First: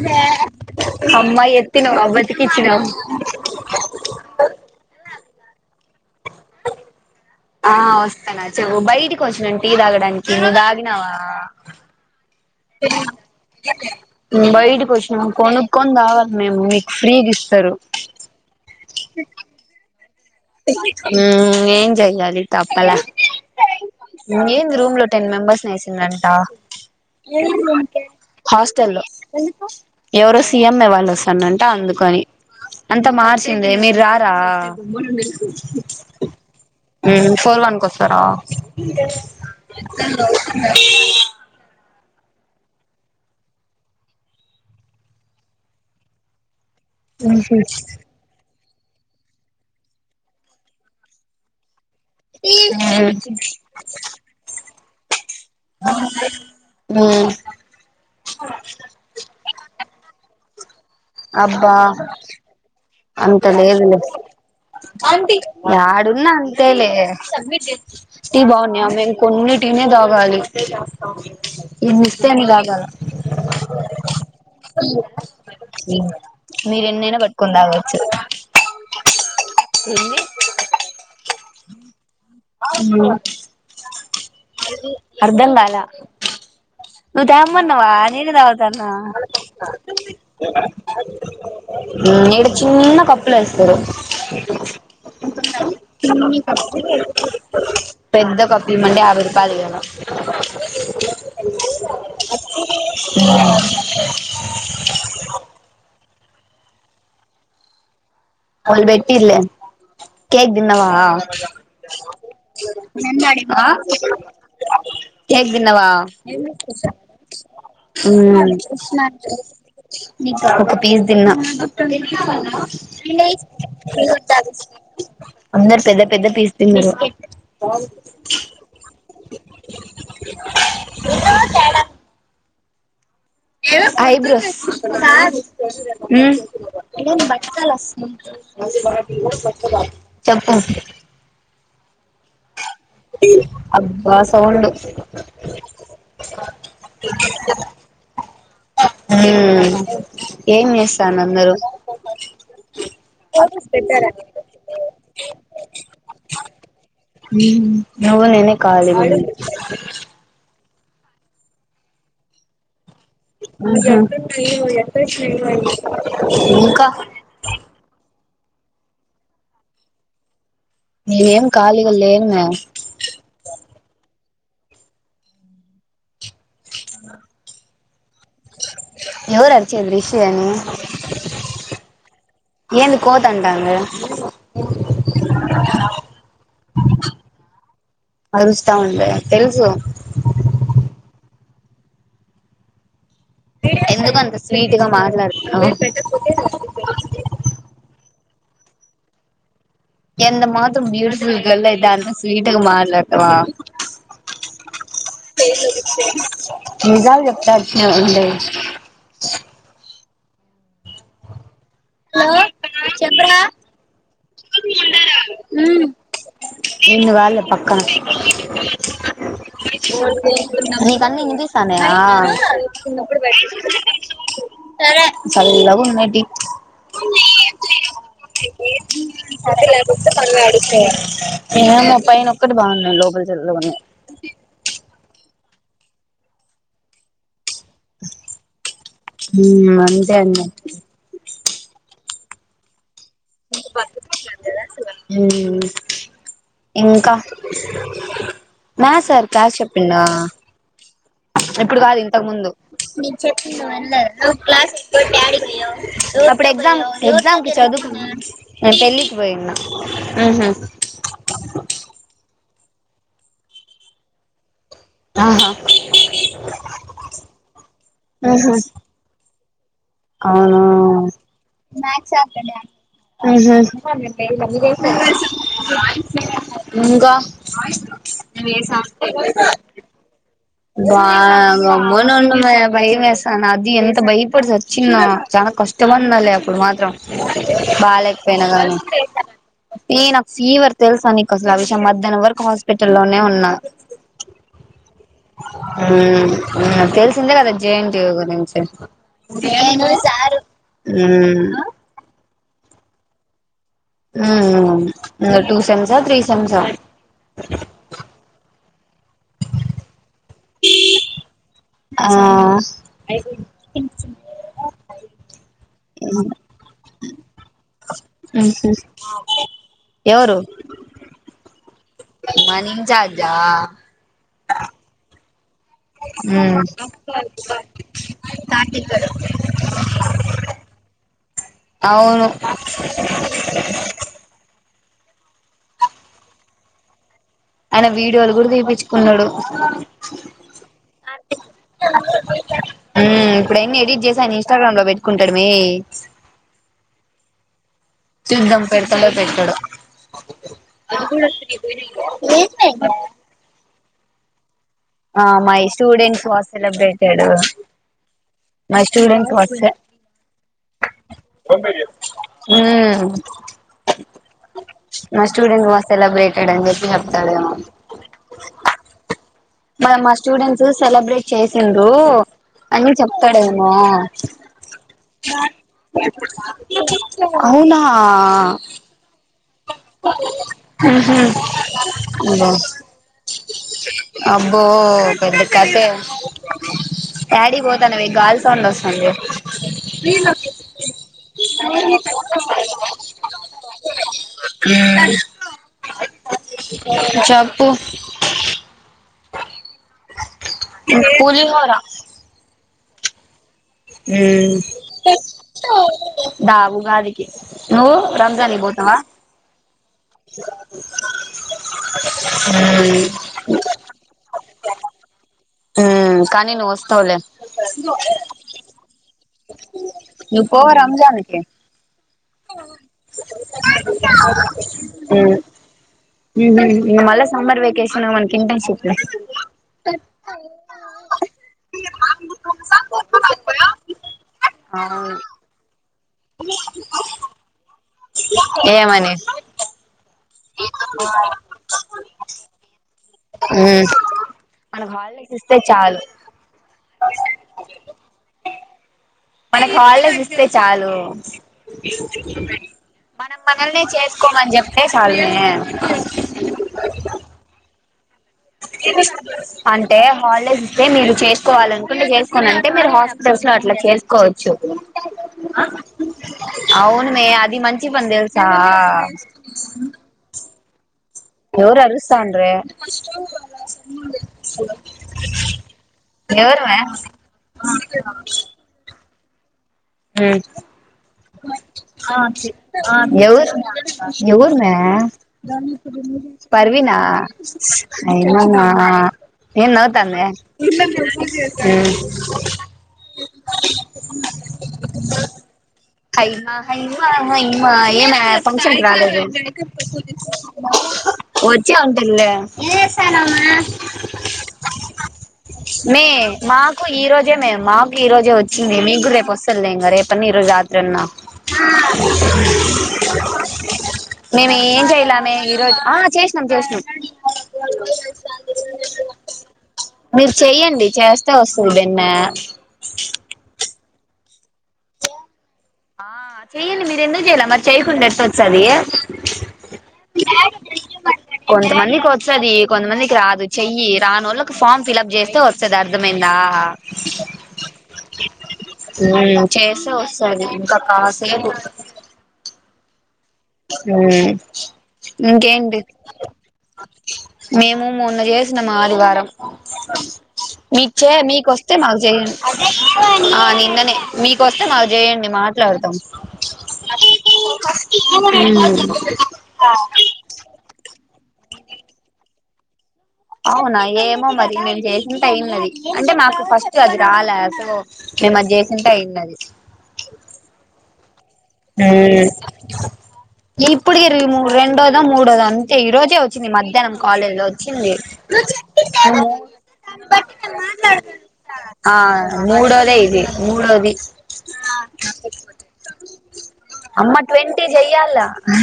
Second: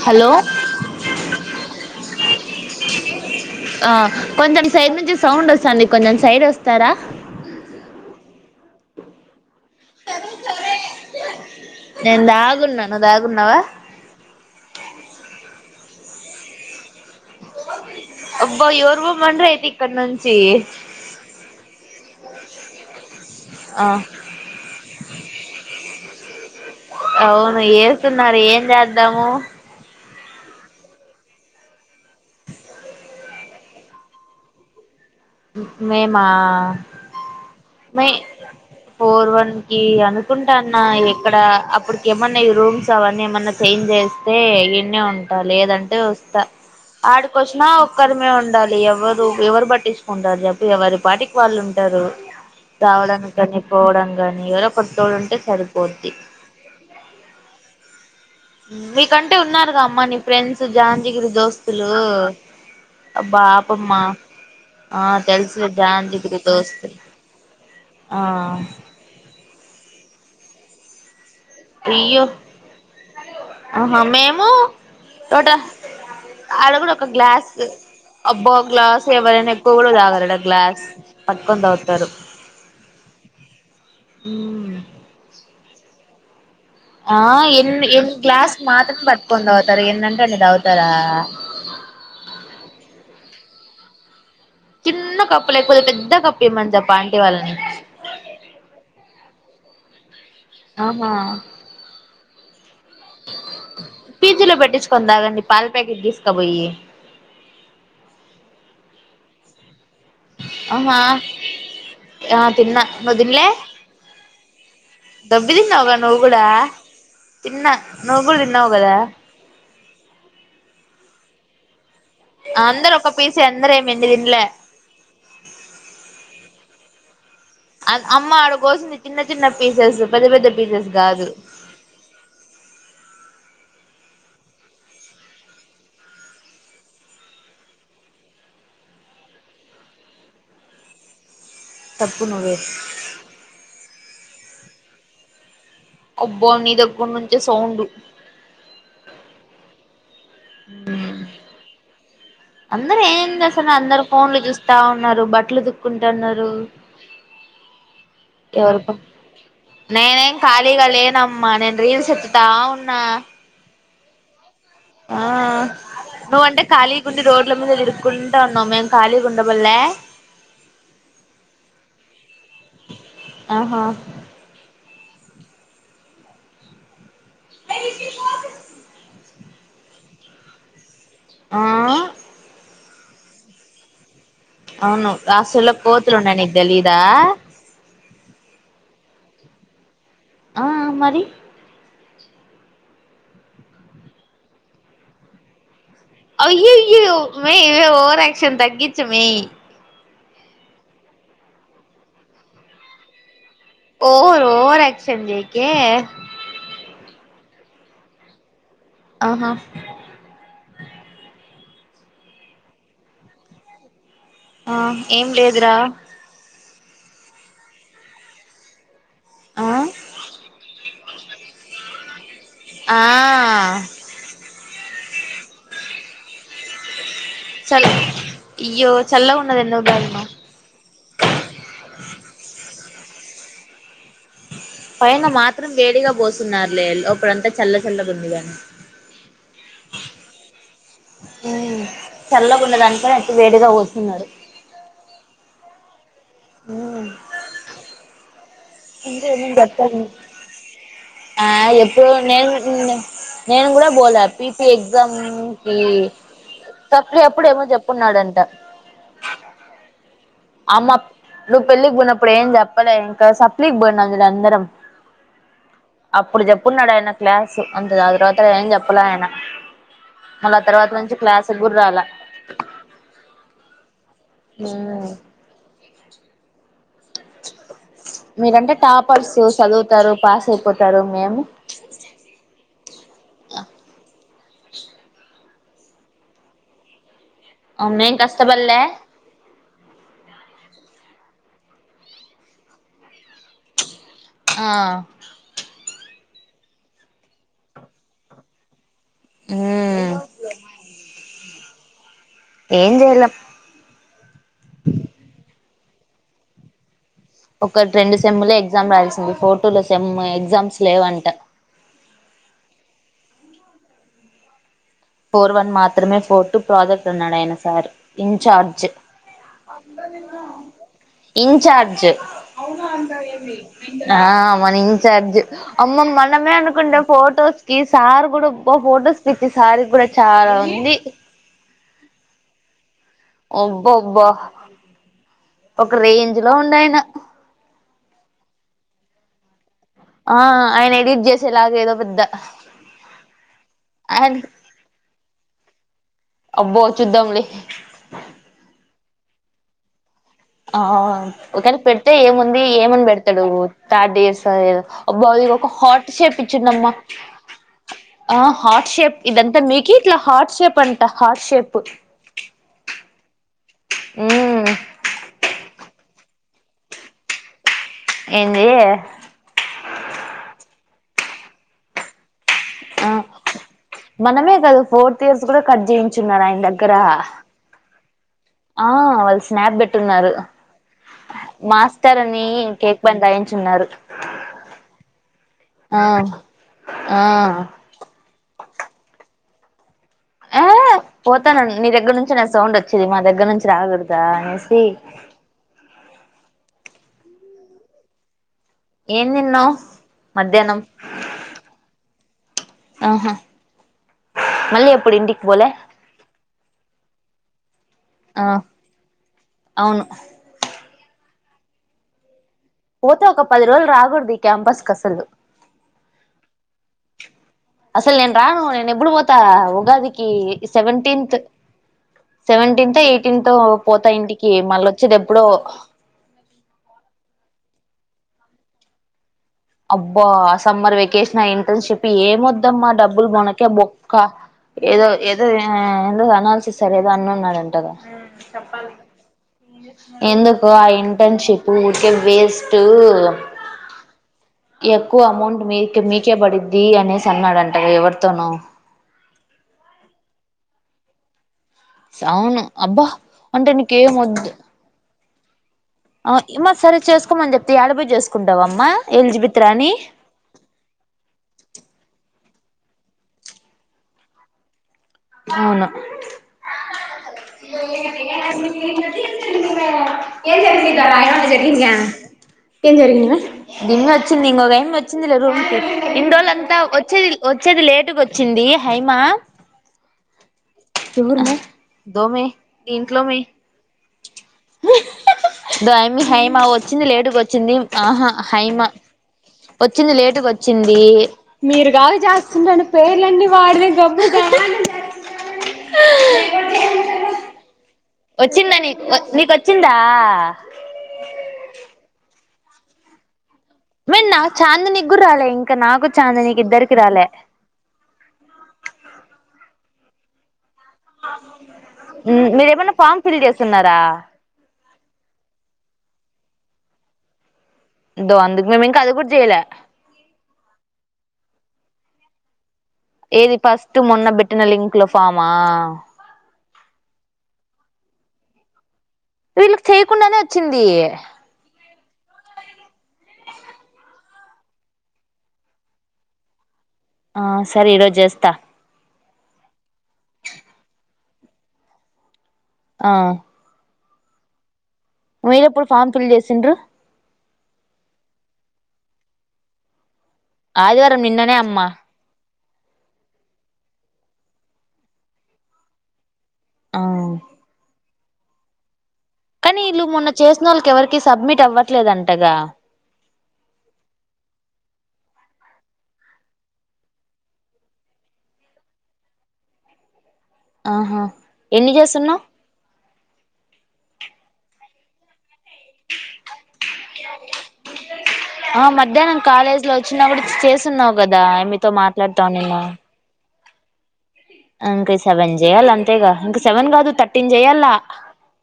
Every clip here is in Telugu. హలో ఆ కొంచెం సైడ్ నుంచి సౌండ్ ఒస్తాంది కొంచెం సైడ్ ఒస్తరా ఆ వస్తాను చె బయటికి వచ్చినంట తీటీ తాగడానికి నువ్వు తాగినవా నేను దాగున్నా నువ్వు దాగున్నావా బయటి వాచినా పో కొనుక్కని రావాలి మేము మీకు ఫ్రీగా ఇస్తారు అబ్బా ఎవర్ బ మన్రి అయితి ఇక్కడ ను ఉమ్ ఏం చెయ్యాలి తప్పలా ఆ ఏం రూమ్ లో టెన్ మెంబర్స్ నే తన్నంట అవును చేస్తున్నారు ఏం హాస్టల్లో చేద్దాము ఎవరో సీఎం ఎవాళ్ళ వస్తనంట అందుకని అంత మార్చింది మీరు రారా మేము ఫోర్ వన్ కి మ వస్తారా ఫోర్ వన్ కి అనుకుంటా అన్న ఎక్కడ అప్పుడు ఏమన్నా ఈ రూమ్స్ అవన్నీ ఏమన్నా చేంజ్ చేస్తే ఎన్న ఉంటా లేదంటే వస్తా ఆడుకో వచ్చినా ఒక్కరిమే ఉండాలి ఎవరు ఎవరు బట్టటి చు ఉంటారు చెప్పి ఎవరి పాటికి వాళ్ళు టారు రావడా మ్మ్ కాని పోవడం కాని ఎవరో కొటి తోళ ఉంటే సరిపోద్ది ఉమ్ ఉమ్ మీకంటే ఉన్నారుగా అమ్మా నీ ఫ్రెండ్స్ జాంజిగిరి అబ్బా దోస్తులు అబ్బా అంత లేదు లే ఆపమ్మా ఆ తెలుసులే ఆడున్నా జాంజిగిరి అంతే లే దోస్తులు ఆ టీ బాగున్నా మేము కొన్ని టీన తాగాలి ఇన్ని అయ్యో ఇస్తే అన్ని తాగాల ఆహా మేము టట అడ మీరు కూడా ఒక ఎన్నైనా గ్లాస్ పట్టుకొని తాగొచ్చు అబ్బో గ్లాస్ ఎవరైనా ఎక్కువ కూడా తాగలడా గ్లాస్ పందవుతారు ఉమ్ ఆర్ ఎమ్ బేల్ ఆ ను తె ఎన్ని అమ్మన్నవా ఎన్ని నేనే గ్లాస్ తగుతున్నా మాత్రం పట్టుకొని తాగుతారు ఎన్నంటే అన్ని తాగుతారా చిన్న కప్పులు వేస్తారు చిన్న కపలే ఎకు అధా కపే ఇ ఎమ్సి చెపు పెద్ద కప్పిమండి ఆవిరి తధి కదా అహా పిజీ లో పెట్టించుకొని తాగండి పాలు ప్యాకెట్ తీస్ క్క పోయి వోలు బెట్టిర్లే కేక్ తిన్నవా ఆహా ఆ తిన్నా నువ్వు తినలే ఆ కేక్ దొబ్బి తిన్నావా తిన్నావుగా నువ్వు కూడా తిన్నా నువ్వు కూడా మ్మ్ తిన్నావు కదా నేన్ గూడా ఒక పీస్ దిన్నా పీసీ అందరు ఏమి ఎంది తింలే అందరు పెద్ద పెద్ద పీస్ తిన్నారు అం అమ్మ ఆడ కోసింది చిన్న చిన్న పీసెస్ పెద్ద పెద్ద పీసెస్ గాదు ఐబ్రోస్ హ్మ్ చెప్పు చెప్పు నువ్వే అబ్బా సౌండ్ అబ్బో నీ దగ్గర్ నుంచే సౌండు హ్మ్ ఏం చేస్తాన అందరూ అందరు ఏం చేస్తన్నారు అందరు ఫోన్లు చూస్తా ఉన్నారు బట్టలు ఉతుక్కుంటాన్నారు నువ్వు నేనే ఖాళీగా నేనేం కాళి ఫ్రీ గా లేనమ్మ నేను రీల్స్ ఎతుతా ఉన్నా అహ ఆ ఇంకా [unintelligible] ఉన్నాము మేం కాళీ గుండబలే ఏం కాళిగా లేను మే ఆహా అ ఎవరు అరిచేది రిషి అని ఆ ఏంది కోత్ అంటాంది అవును రాష్ట్రంలో కోతులు ఉన్నాయి నీకు తెలిదా అరుస్తా ఉండే తెలుసు ఆ మరి ఎందుకు అంత స్వీట్గా మాట్లాడుతున్నావ్ అయ్యాయో మే ఇవే ఓవర్ యాక్ కొంచెం తగ్గించూ మే ఎంత మాత్రం బ్యూటిఫుల్ గోల్ ఐతే [unintelligible] స్వీటుగా మాట్లాడతావా ఓవర్ ఓవర్ యాక్షన్ చేయ్కే నిజాలు [unintelligible] ఉండే హలో చెప్ రా ఆ ఏం లేదురా నిన్గాదులే పక్కన ఆ ఆ చల్లగా ఉన్నాయ్ టీ చల్ అయ్యో చల్లగా ఉన్నది ఎందుకు తాగినవ్ ఎంలే పైనొక్కటి బాగుంది [unintelligible] లోపల్ చల్గూన్నాయి పైన మాత్రం వేడిగా పోసున్నారు లే లోపడంతా చల్ల చల్లగ ఉంది కానీ ఉం అంతే అండి ఉం చల్లగున్నదాని అట్టు వేడిగా పోస్తున్నారు ఉమ్ ఇంకా మా సార్ ఇంకా క్లాస్ ఏమేం చెప్పిండా చెప్తారు ఆ ఎప్పుడు కాదు ఇంతకు ముందు నేను నీక్ చెప్పిన్ నేను నువ్ కూడా విన్ల పోలే నువ్ పీపీ క్లాస్ ఎగొట్టి ఎగ్జామ్ యాడికి కి పొయ్యవ్ అప్పుడు ఎగ్జామ్ సప్లి ఎగ్జామ్ అప్పుడు కి ఏమో చదువు చెప్పున్నాడంట నే పెళ్ళికి పొయ్యున్న ఉహు ఆమ్మా నువ్ పెళ్లి కి పోయినప్పుడే ఏం చెప్పలే ఇంకా సప్లికి బోయినం కదా అందరం ఆహా అప్పుడు చెప్పున్నాడు ఆయన క్లాసు అంతా తర్వాత ఉహు ఏం చెప్పలే ఆయన మళ్ళీ అవునా ఆ తర్వాత నుంచి క్లాస్ కూడా రాలా ఉహు [inaudible] మీరంటే టాపర్స్ చదువుతారు పాస్ అ బా గమ్మునుండు మే భయం వేస అది ఎంత భయపడి సచ్చిన్నో చాలా కష్టమందలే అప్పుడు మాత్రం మేం బాగాలేకపోయినా గానీ కష్టపడలే ఏ నాకు ఫీవర్ తెలుసా నీకు అసలు ఆ విషయం మధ్యాహ్నం వరకు హాస్పిటల్లో నే ఉన్నా ఆ ఉం ఉం తెల్సిందే గదా జయంటివ్ గురించి ఉం ఏం చేయలేం ఉం ఇగ టూ సెమ్సా త్రీ సెమ్సా ఒకటి రెండు సెమ్ములే ఎగ్ గ్జామ్ రాయల్సింది ఫోటులో సెమ్ ఎగ్జామ్స్ లేవంట ఆ పోర్ వన్ మాత్రమే ఫోర్ టూ ప్రాజెక్ట్ అన్నడయన సార్ ఉహు ఇన్చార్జ్ ఎవరు ఇంచార్జ్ మన ఇన్ఛార్జా ఆ మన ఇన్చార్జ్ అమ్మ మనమే ఉమ్ అనుకుంటే ఫొటోస్ కి సారు కూడా ఫొటోస్ పిచ్చి సారి చాలా ఉంది అవును అబ్బబ్బా ఒక రేంజ్ లో ఉండయన అయన వీడియోలు కూడా తీపిచుకున్నాడు ఉం ఆ ఆయన ఎడిట్ చేసేలాగా ఏదో పెద్ద ఇప్పుడైన్ని ఎడిట్ చేసి ఆయన ఇన్స్టాగ్రామ్ లో పెట్టుకుంటాడు మే అబ్బో చూద్దాంలే చూద్దాం పెడతడో పెట్టడో ఆ ఒకని పెడితే ఏముంది ఏమని పెడతాడు థర్డ్ ఎస్ త ఆ బ ఇ మై ఒక హాట్ స్టూడెంట్స్ షేప్ వాస్ ఇచ్చిందమ్మా సెలబ్రేటెడ్ ఆ my hot shape students was ఇదంతా మేకి ఇట్లా హాట్ షేప్ అంట హాట్ షేప్ ఉమ్ మ్మ్ మా స్టూడెంట్ వ సెలబ్రేటెడ్ అని చెప్పి చెప్తాడు ఏంది మన మా స్టూడెంట్స్ సెలబ్రేట్ చేసిండ్రు అని ఆ చెప్తాడేమో మనమే కదా ఫోర్త్ ఇయర్స్ కూడా కట్ చేయించున్నారు ఆయన దగ్గర అవునా ఆ వాళ్ళు స్నాప్ పెట్టున్నారు మాస్టర్ అని అబ్బో కేక్ బందాయించు ఉన్నారు [inaudible] కదే యాడికి పోతాన్నవే గాల్ సౌండ్ వస్తంది ఆ పోతాను నీ దగ్గర నుంచి నా సౌండ్ వచ్చేది మా దగ్గర నుంచి రాకూడదా కలసి చప్పు ఏన్ తిన్నావ్ మధ్యానం పులిహోర ఆహా మ్మ్ మళ్ళీ ఎప్పుడు ఇంటికి పోలే దా వుగాదికి ను ఆ రంజానీకి పోతవా [inaudible] అవును పోతే ఒక పది రోజులు రాకూడదు ఈ క్యాంపస్ క అసలు మ్మ్ కానీ నువ్ వస్తవులే అంత ఉగాదికి సెవెంటీంత్ కి సెవెంటీన్త్ ఎయిటీన్త్ త పోతాయి ఇంటికి మళ్ళ వచ్చేది ఎప్పుడో మిమ్మల్ని మల్లా సమ్మర్ వేక్ కేశవన్ తింటన్ చెప్పా అబ్బో ఆ సమ్మర్ వెకేషన్ ఆ ఇంటర్న్షిప్ ఏమ వద్దమ్మా డబ్బులు మొనక మొక్క ఏదో అవును ఏదో అండ్ అనాల్సి ఇస్తార్ కదా అన్నున్నాడంటే ఏమని ఎందుకు ఆ ఉమ్ ఇంటర్న్షిప్ ఊకే వేస్ట్ మ్మ్ ఎక్కువ అమౌంట్ మీక మీకే పడిద్ది అనేసి అన్నాడంట ఎవరితోనూ మనకు హాలిడేస్ ఇస్తే చాలు అవును అబ్బా మనం అంటే మనల్నీ చేసుకోమని చెప్తే చాల్లే ఏ మ సరే చేసుకోమని చెప్తే యాడబోయి చేసుకో అంటే హాలిడేస్ ఇస్తే మీరు చేసుకోవాలనుకుంటే చేసుకోన్నాం అంటే మీరు హాస్పిటల్స్ లో అట్లా చేసుకోవచ్చు అవును అవును మే అది మంచి పని జరిగింది తెలుసా ఎవరు అరుస్తాండ్రే ఏం జరిగింది మే వచ్చింది ఇంకొక అయమ్మి వచ్చింది లే రూమ్ కి ఇన్ని ఎవరు రోజులంతా మే వచ్చేది వచ్చేది ఉమ్ లేటుగా వచ్చింది హ మా ఉమ్ దోమే దీంట్లోమే ఎవరు ఎవరు మే దో ఆయమ్మి హైమా పర్వీనా వచ్చింది లేటుగా వచ్చింది ఆహా హైమా ఏం వచ్చింది నవ్వుతుంది లేటుగా వచ్చింది మీరు కాదు చేస్తుంటాను పేర్లన్నీ వాడివే గబ్బుగా హైమా హైమా హైమా ఏమే వచ్చిందా ఫంక్షన్కి నీ రాలేదు నీకు వచ్చిందా వచ్చి ఉంటదిలే ఏం చేస్తున్నావ్ అమ్మ మరి నాకు చాందనికి కూడా రాలే ఇంకా నాకు మే చాందనికి మాకు ఇద్దరికి ఈ రాలే రోజే మే మాకు ఈ రోజే వచ్చింది మీ కూడా రేపు వస్తదిలే ఇంకా రేపు పని ఈరోజు మీరేమన్నా ఫామ్ ఫిల్ చేస్తున్నారా మేము ఏం చేయలామే ఈరోజు ఆ చే ఉమ్ చేసినం దో అందుకు మేము ఇంకా అది కూడా చేయలే మీరు చెయ్యండి చేస్తే వస్తుంది బిన్న టు మొన్న పెట్టిన లింక్ లో ఫామ్ మా ఆ చెయ్యండి మీరు ఎందుకు చేయ్యాలా మరి చేయకుండా ఎట్ట వచ్చది వీళ్ళకి చేయకుండానే వచ్చింది వస్తది కొంతమందికి రాదు చెయ్యి రాను వాళ్ళకి ఫామ్ ఫిల్ప్ చేస్తే వస్తుంది అర్ధమైందా ఆ సరే ఈరోజు చేస్తా ఉమ్ చేస్తే వస్తది కాసేపు ఆ ఉమ్ ఇంకేంటి మీరెప్పుడు ఫామ్ ఫిల్ చేసిండ్రు మేము మొన్న చేసినాము ఆదివారం మీకు చే ఆదివారం మీకు నిన్ననే వస్తే అమ్మా మాకు చేయండి ఆ నిన్ననే మీకు వస్తే మాకు చేయండి మాట్లాడుతాం ఆ [inaudible] హు కానీ వీళ్ళు మొన్న చేసిన వాళ్ళకి ఎవరికి కి సబ్మిట్ అవ్వట్లేదుంటగా అవునా ఏమో మరి నేను చేసుంటే అయినది అంటే నాకు ఫస్ట్ అది రాలే సో మేము అది చేసంటే అయింది ఆహా ఎన్ని అహ, చేస్తున్నావ్ [inaudible] ఇప్పుడుకి ఇరువై మూడోరెండోదా మూడోదా అంతే అయితే ఈ రోజే వచ్చింది మధ్యాహ్నం కాలేజ్ లో వచ్చింది ఆ మధ్యాహ్నం కాలేజ్ లో వచ్చినా కూడా చేస్తున్నావు కదా ఆమెతో మాట్లాడుతా మూడోదే ఇది మూడవది ఇంకా సేవన్ చేయాలి అంతే గా ఇంక సెవెన్ కాదు అమ్మ థర్టీన్ ట్వంటీ చేయాల చెయ్యాల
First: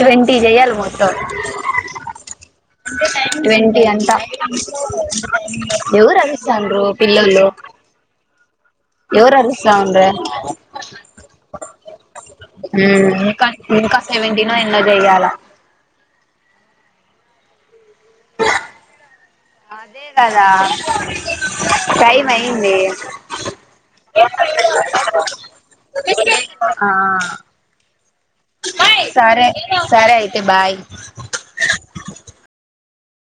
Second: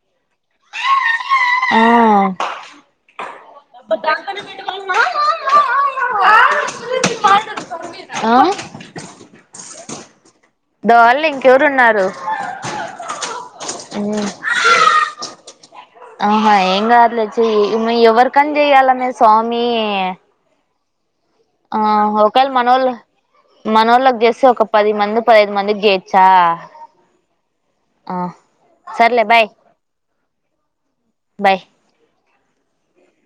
ట్వంటీ చెయ్యాలి మొత్తం అహ ట్వంటీ అంతా ఎవరు అరుస్తాండ్రు పిల్లలు అహ ఎవరు అరుస్తాండ్రి దాళ్ళు ఇంకెవరున్నారు హా ఇకా ఇంకా సెవెంటీన్ ఎన్నో చెయ్యాల ఆహా ఏం కాదులే చెయ్యి ఎవరికని చెయ్యాల మీ స్వామి స ఆ టైం ఒకవేళ అయింది మనోళ్ళు మనోళ్ళకి చేస్తే ఒక పది మంది పదహైదు మందికి చేయొచ్చా ఆ ఆ సర్లే సరే బాయ్ సరే అయితే బాయ్ బాయ్